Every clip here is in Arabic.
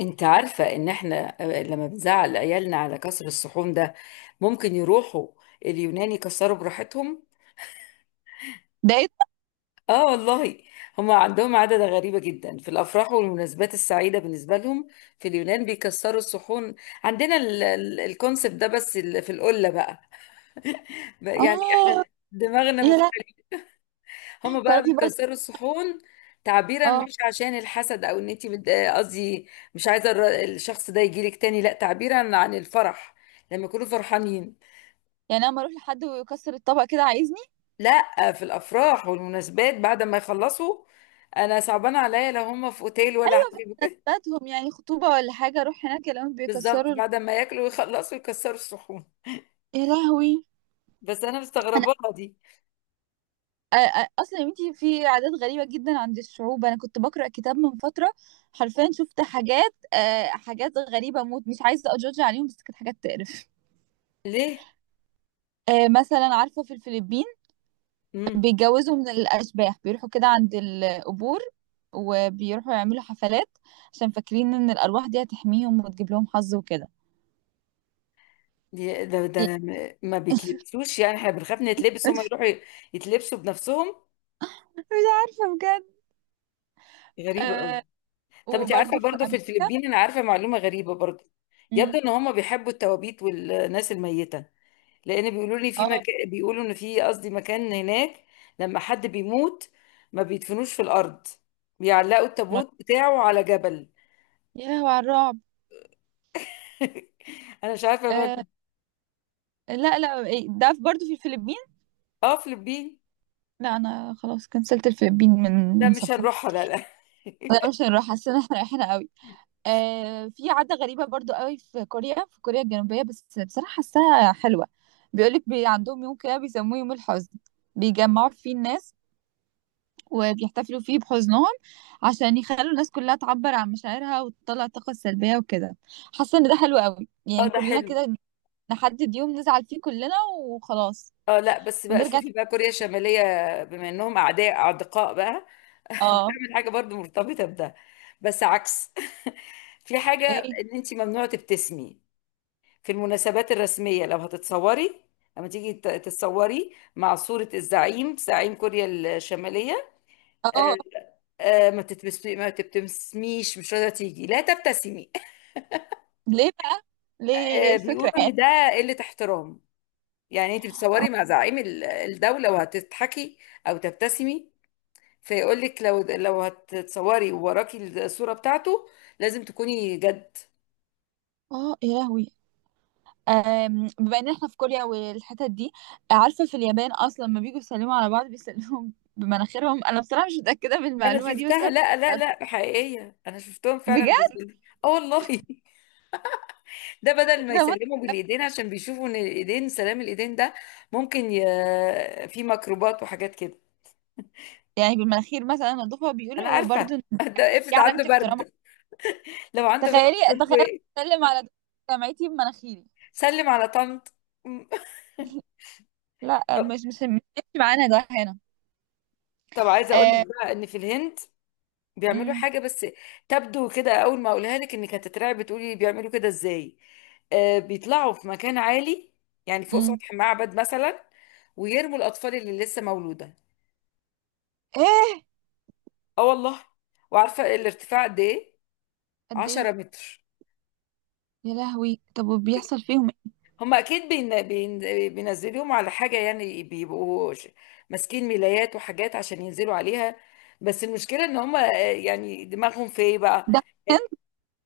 انت عارفة ان احنا لما بنزعل عيالنا على كسر الصحون ده ممكن يروحوا اليونان يكسروا براحتهم. ده ايه ده؟ اه والله، هم عندهم عادة غريبة جدا في الافراح والمناسبات السعيدة بالنسبة لهم. في اليونان بيكسروا الصحون. عندنا الكونسبت ده، بس في القلة بقى. بقى يعني احنا اه. دماغنا، يا لا. هما بقى تعرفي برضه؟ بيكسروا الصحون تعبيرا، اه. مش عشان الحسد او ان انت قصدي مش عايزه الشخص ده يجيلك تاني، لا، تعبيرا عن الفرح، لما يكونوا فرحانين. يعني انا لما اروح لحد ويكسر الطبق كده عايزني لا، في الافراح والمناسبات بعد ما يخلصوا. انا صعبان عليا لو هما في اوتيل ولا حاجه. بتاعتهم، يعني خطوبه ولا حاجه، اروح هناك الاقيهم بالظبط، بيكسروا بعد ما ياكلوا ويخلصوا يكسروا الصحون، يا لهوي. بس انا انا مستغرباها دي. أ- اصلا يا بنتي في عادات غريبه جدا عند الشعوب. انا كنت بقرا كتاب من فتره، حرفيا شفت حاجات حاجات غريبه موت، مش عايزه اجوج عليهم، بس كانت حاجات تقرف. ليه. مثلا عارفه في الفلبين امم. بيتجوزوا من الأشباح، بيروحوا كده عند القبور وبيروحوا يعملوا حفلات عشان فاكرين إن الأرواح دي هتحميهم وتجيب لهم حظ وكده. دي- ده إيه، ده ما بيتلبسوش؟ يعني احنا بنخاف نتلبس، هما يروحوا يتلبسوا بنفسهم. مش عارفة بجد. غريبه قوي. آه. طب انت عارفه وبرضه في برضو في أمريكا. الفلبين، انا عارفه معلومه غريبه برضو. يبدو مم. ان هم بيحبوا التوابيت والناس الميته، لان بيقولوا لي في اه مكان، بيقولوا ان في، قصدي مكان هناك لما حد بيموت ما بيدفنوش في الارض، بيعلقوا ما- التابوت بتاعه على جبل. يا لهوي على الرعب. انا مش عارفه ما آه لا لا إيه، ده برضه في الفلبين. اه، فلبين. لا أنا خلاص كنسلت الفلبين من لا من مش سفري. هنروحها، لا لا. لا مش هنروح، حاسة إن احنا رايحين قوي. في عادة غريبة برضو قوي في كوريا، في كوريا الجنوبية، بس بصراحة حاساها حلوة. بيقولك عندهم يوم كده بيسموه يوم الحزن، بيجمعوا فيه الناس وبيحتفلوا فيه بحزنهم عشان يخلوا الناس كلها تعبر عن مشاعرها وتطلع الطاقة السلبية وكده. حاسة ان ده حلو قوي، اه يعني ده كلنا حلو. كده نحدد يوم نزعل فيه كلنا وخلاص اه لا، بس بقى ونرجع شوفي تاني. بقى، كوريا الشماليه، بما انهم اعداء اعدقاء بقى، اه. تعمل حاجه برضو مرتبطه بده، بس عكس. في حاجه ايه. ان انت ممنوع تبتسمي في المناسبات الرسمية. لو هتتصوري، لما تيجي تتصوري مع صورة الزعيم، زعيم كوريا الشمالية، آه، اه. ما تبتسميش. مش راضية تيجي، لا تبتسمي. ليه بقى؟ ليه؟ ايه الفكرة؟ بيقولوا ان ده قلة احترام. يعني انت بتصوري اه. مع زعيم الدولة وهتضحكي او تبتسمي، فيقول لك لو هتتصوري ووراكي الصورة بتاعته لازم تكوني جد. يا لهوي. بما إن إحنا في كوريا والحتت دي، عارفة في اليابان أصلًا لمّا بييجوا يسلموا على بعض بيسلموا بمناخيرهم. أنا بصراحة مش متأكدة من انا المعلومة دي، بس شفتها، أنا لا لا كنت لا، حقيقية، انا شفتهم فعلا بجد. بيقولوا. اه والله، ده بدل ما والله! يسلموا بالايدين، عشان بيشوفوا ان الايدين، سلام الايدين ده ممكن ي في ميكروبات وحاجات كده. يعني بالمناخير مثلًا أنضفها انا بيقولوا، وبرضه عارفه. إن ده دي افرض علامة عنده احترام. برد، لو عنده برد تخيلي، يقول له تخيلي إيه؟ أسلم على دكتور جامعتي بمناخيري. سلم على طنط. لأ، طب مش هيمشي معانا ده هنا. طب عايزه اقول لك آآ بقى ان في الهند بيعملوا إمم، حاجه، بس تبدو كده اول ما اقولها لك انك هتترعب، بتقولي بيعملوا كده ازاي. بيطلعوا في مكان عالي، يعني فوق إمم، سطح معبد مثلا، ويرموا الاطفال اللي لسه مولوده. إيه! اه والله. وعارفه الارتفاع قد ايه؟ قد إيه! 10 متر. يا لهوي! طب وبيحصل فيهم إيه؟ هم اكيد بين بين، بينزلوهم على حاجه، يعني بيبقوا ماسكين ملايات وحاجات عشان ينزلوا عليها. بس المشكله ان هم، يعني دماغهم في ايه بقى، ده في الهند؟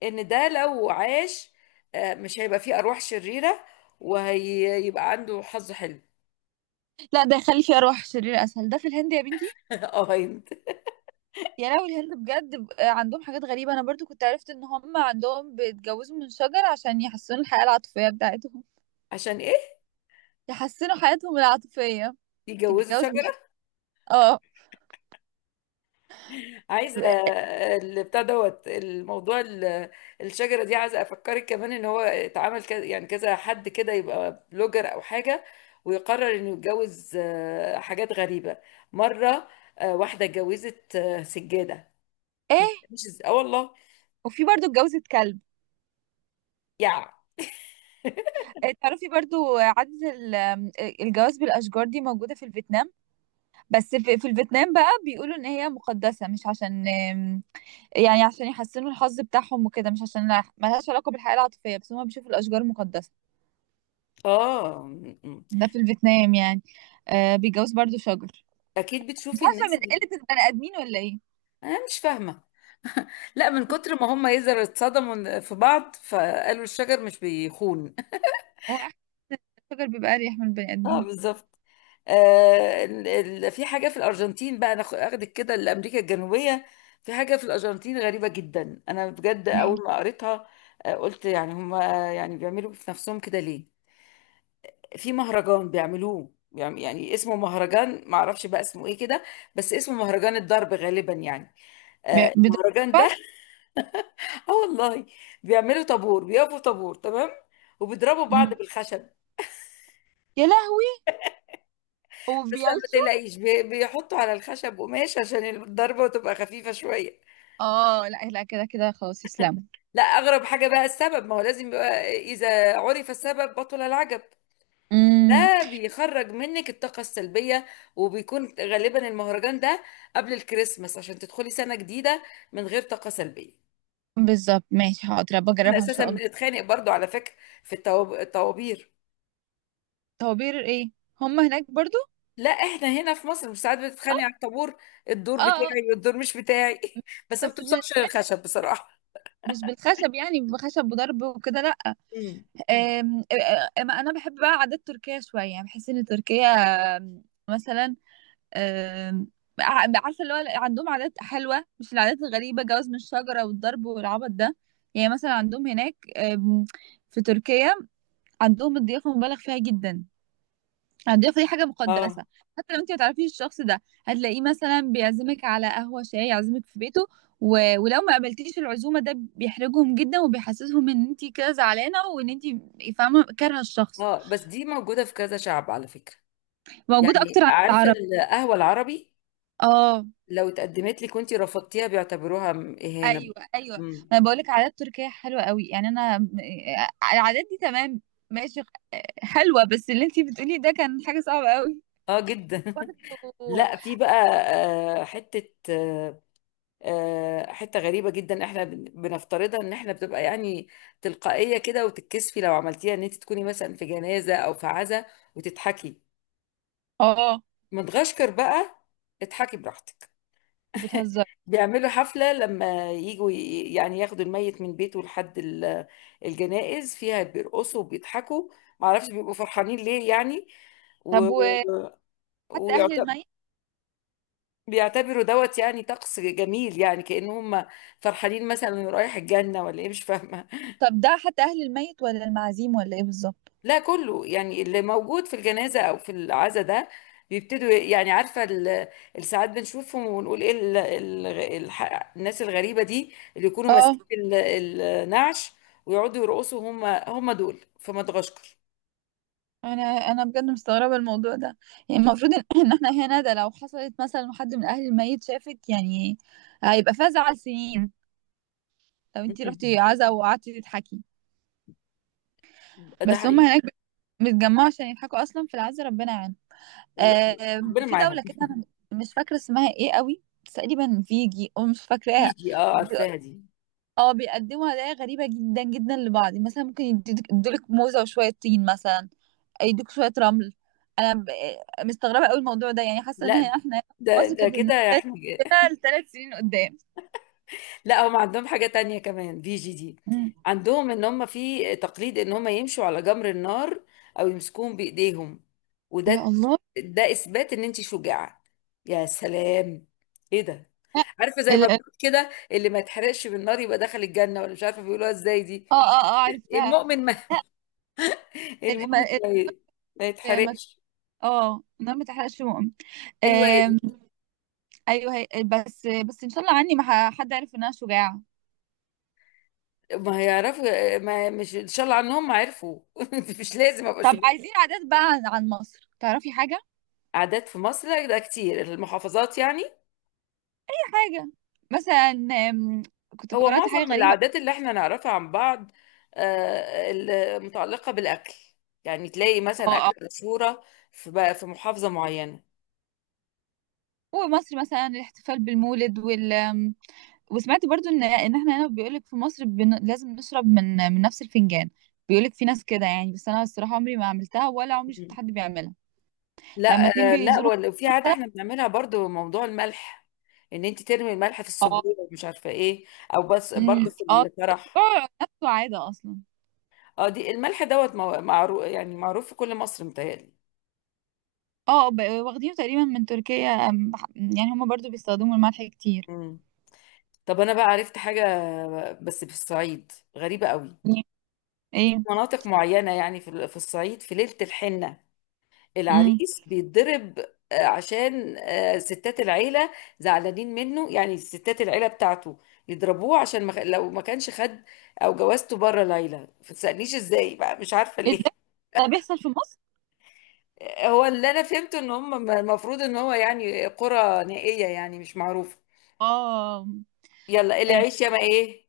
ان ده لو عاش، مش هيبقى فيه ارواح شريره وهيبقى عنده حظ حلو. لأ ده يخلّي فيه أرواح شريرة أسهل. ده في الهند يا بنتي؟ اه هيمت. يا لهوي الهند بجد عندهم حاجات غريبة. أنا برضو كنت عرفت إن هم عندهم بيتجوزوا من شجر عشان يحسنوا الحياة العاطفية بتاعتهم. عشان ايه يحسنوا حياتهم العاطفية. يجوزوا تتجوز من شجر. شجره؟ اه. عايزه البتاع دوت الموضوع الشجره دي، عايزه افكرك كمان ان هو اتعمل كذا، يعني كذا حد كده يبقى بلوجر او حاجه ويقرر انه يتجوز. حاجات غريبه مره. واحده اتجوزت، سجاده، ايه. مش اه والله، وفي برضو اتجوزت كلب. يعني. تعرفي برضو عادة ال- آم، آه، الجواز بالأشجار دي موجودة في الفيتنام. بس في الفيتنام بقى بيقولوا إن هي مقدسة، مش عشان يعني عشان يحسنوا الحظ بتاعهم وكده، مش عشان ملهاش علاقة بالحياة العاطفية، بس هم بيشوفوا الأشجار مقدسة. اه م. ده في الفيتنام يعني. بيتجوز برضو شجر. اكيد مش بتشوفي عارفة من الناس اللي، قلة البني آدمين ولا ايه. انا مش فاهمه، لا من كتر ما هم يزر اتصدموا في بعض فقالوا الشجر مش بيخون. هو أحلى، الشجر بيبقى أريح من البني اه آدمين. بالظبط. في حاجة في الأرجنتين بقى، أنا أخدك كده لأمريكا الجنوبية. في حاجة في الأرجنتين غريبة جدا، أنا بجد ايه أول ما قريتها قلت يعني هما، يعني بيعملوا في نفسهم كده ليه؟ في مهرجان بيعملوه يعني اسمه مهرجان، معرفش بقى اسمه ايه كده، بس اسمه مهرجان الضرب غالبا، يعني بيدبر. المهرجان ده. اه والله، بيعملوا طابور، بيقفوا طابور تمام، وبيضربوا بعض بالخشب. يا لهوي. بس لا ما وبيعيشوا. تقلقيش، بيحطوا على الخشب قماش عشان الضربة تبقى خفيفة شوية. اه لا لا، كده كده خلاص يسلموا. لا، اغرب حاجه بقى السبب، ما هو لازم يبقى، اذا عرف السبب بطل العجب. امم. ده بيخرج منك الطاقه السلبيه، وبيكون غالبا المهرجان ده قبل الكريسماس عشان تدخلي سنه جديده من غير طاقه سلبيه. بالظبط، ماشي حاضر احنا بجربها ان اساسا شاء الله. بنتخانق برضو، على فكره، في الطوابير. طوابير ايه؟ هم هناك برضو؟ لا احنا هنا في مصر، مش ساعات بتتخانق على الطابور؟ الدور اه. بتاعي آه. والدور مش بتاعي. بس ما بس بتوصلش للخشب بصراحه. مش بالخشب، يعني بخشب وضرب وكده لا. امم. أم... انا بحب بقى عادات تركيا شويه، يعني بحس ان تركيا آم، مثلا آم، عارفه اللي هو عندهم عادات حلوه، مش العادات الغريبه جواز من الشجره والضرب والعبط ده. يعني مثلا عندهم هناك في تركيا عندهم الضيافه مبالغ فيها جدا. الضيافه دي حاجه مقدسه، اه، حتى لو انت ما تعرفيش الشخص ده هتلاقيه مثلا بيعزمك على قهوه شاي، يعزمك في بيته. ولو ما قبلتيش العزومه ده بيحرجهم جدا وبيحسسهم ان انت كده زعلانه وان انت فاهمه كارهه الشخص. اه، بس دي موجوده في كذا شعب، على فكره. موجوده يعني اكتر عند عارفه العرب. القهوه العربي، اه لو اتقدمت لك وانتي رفضتيها بيعتبروها اهانه. ايوه ايوه مم. ما انا بقول لك عادات تركيه حلوه قوي، يعني انا آه، العادات دي تمام، ماشي حلوه، بس اللي انتي بتقولي ده كان حاجه صعبه قوي اه جدا. برضه. لا في بقى حته، حته غريبه جدا احنا بنفترضها ان احنا بتبقى يعني تلقائيه كده، وتتكسفي لو عملتيها، ان انت تكوني مثلا في جنازه او في عزا وتضحكي. اه مدغشقر بقى اضحكي براحتك. بتهزر. بيعملوا حفلة لما يجوا يعني ياخدوا الميت من بيته لحد الجنائز فيها بيرقصوا وبيضحكوا، معرفش بيبقوا فرحانين ليه يعني. و... طب وحتى اهل وبيعتبروا الميت. دوت يعني طقس جميل، يعني كأنهم فرحانين مثلا رايح الجنة ولا ايه، مش فاهمة. طب ده حتى اهل الميت ولا المعازيم ولا ايه بالظبط؟ لا كله، يعني اللي موجود في الجنازة أو في العزا ده بيبتدوا، يعني عارفة الساعات بنشوفهم ونقول إيه، الناس الغريبة دي اللي يكونوا اه. ماسكين النعش ويقعدوا يرقصوا؟ هم دول في مدغشقر. انا بجد مستغربه الموضوع ده. يعني المفروض ان إن احنا هنا ده لو حصلت مثلا حد من اهل الميت شافك يعني هيبقى فيها زعل سنين لو انتي مم. رحتي عزا وقعدتي تضحكي. ده بس هم حقيقي. هناك بيتجمعوا عشان يضحكوا اصلا في العز، ربنا يعينهم. ر- ربنا في معاهم. دولة كده انا مش فاكرة اسمها ايه قوي، بس تقريبا فيجي او مش فاكراها. فيجي، اه بي- عارفاها دي. اه، بيقدموا هدايا غريبة جدا جدا لبعض، مثلا ممكن يدولك موزة وشوية طين مثلا، يدوك شوية رمل. انا مستغربة قوي الموضوع ده، يعني حاسة ان لا احنا هنا في مصر ده كانت كده النكت احنا. كده ل3 سنين قدام. لا هم عندهم حاجة تانية كمان بي جي دي، مم. عندهم ان هم في تقليد ان هم يمشوا على جمر النار او يمسكوهم بايديهم. يا وده، الله. ده اثبات ان انت شجاعة. يا سلام، ايه ده! لا، عارفة زي ما ال- ال- بيقول كده، اللي ما يتحرقش بالنار يبقى دخل الجنة ولا مش عارفة بيقولوها ازاي دي. اه اه اه عرفتها. المؤمن ما ال- المؤمن ما ما ال- ما- يتحرقش. اه النار ما تحرقش. ايوه هي آم، دي. ايوه، بس بس ان شاء الله عني ما حد عارف ان انا شجاعه. ما هيعرفوا. ما مش، ان شاء الله عنهم ما عرفوا. مش لازم ابقى طب شجاعة. عايزين عادات بقى عن عن مصر، تعرفي حاجه؟ عادات في مصر؟ لا، ده كتير، المحافظات يعني. اي حاجه. مثلا كنت هو قرأت حاجه معظم غريبه. العادات اللي احنا نعرفها عن بعض المتعلقة بالأكل، يعني تلاقي مثلا اه اه. أكلة مشهورة في محافظة معينة. ومصر مثلا الاحتفال بالمولد وال وسمعت برضو ان ان احنا هنا بيقولك في مصر لازم نشرب من من نفس الفنجان. بيقولك في ناس كده يعني، بس انا الصراحه عمري ما عملتها ولا عمري شفت مم. حد بيعملها. لما لا، اتنين لا بيزوروا في عادة مثلا. احنا بنعملها برضو، موضوع الملح، ان انت ترمي الملح في اه. السبوع ومش عارفة ايه، او بس أمم. برضو في اه الفرح. بيقعوا نفس عاده اصلا. اه دي الملح دوت معروف، يعني معروف في كل مصر، متهيألي. اه واخدينه تقريبا من تركيا، يعني هما برضو بيستخدموا الملح كتير. مم. طب انا بقى عرفت حاجة بس في الصعيد غريبة قوي. ايه. مناطق معينة يعني، في الصعيد في ليلة الحنة امم. العريس بيتضرب. عشان ستات العيلة زعلانين منه، يعني ستات العيلة بتاعته يضربوه عشان ما خ- لو ما كانش خد او جوازته بره ليلى، ما تسألنيش ازاي بقى، مش عارفة ايه ليه. ده، ده بيحصل في مصر؟ هو اللي انا فهمته ان هم، المفروض ان هو يعني قرى نائية يعني مش معروفة. اه. يلا، اللي آه، يعيش يا ما ايه.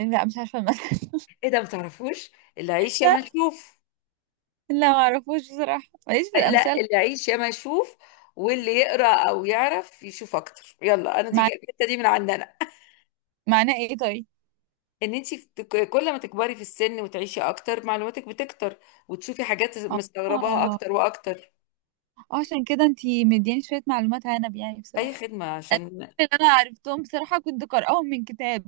لا مش عارفه المثل. ايه ده، ما تعرفوش؟ اللي يعيش يا لا ما نشوف. لا، ما اعرفوش بصراحه ماليش في لا، الامثال. اللي يعيش يا ما يشوف، واللي يقرا او يعرف يشوف اكتر. يلا انا دي مع... الحته دي من عندنا. معناه ايه طيب؟ ان انت كل ما تكبري في السن وتعيشي اكتر، معلوماتك بتكتر، وتشوفي حاجات اه مستغرباها اه، اكتر واكتر. عشان كده انتي مدياني شويه معلومات، عنب يعني اي بصراحه. خدمه، عشان الأسئلة اللي انا عرفتهم بصراحه كنت قارئاهم من كتاب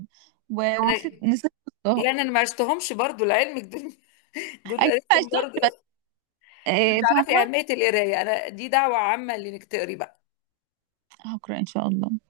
انا، ونسيت، نسيت احطهم. يعني انا ما عشتهمش برضو لعلمك دول. دول اكيد ما قريتهم عشتهمش برضو. بس انت تعرفي فاهمه. اهميه القرايه، انا دي دعوه عامه لانك تقري بقى. هقرا ان شاء الله.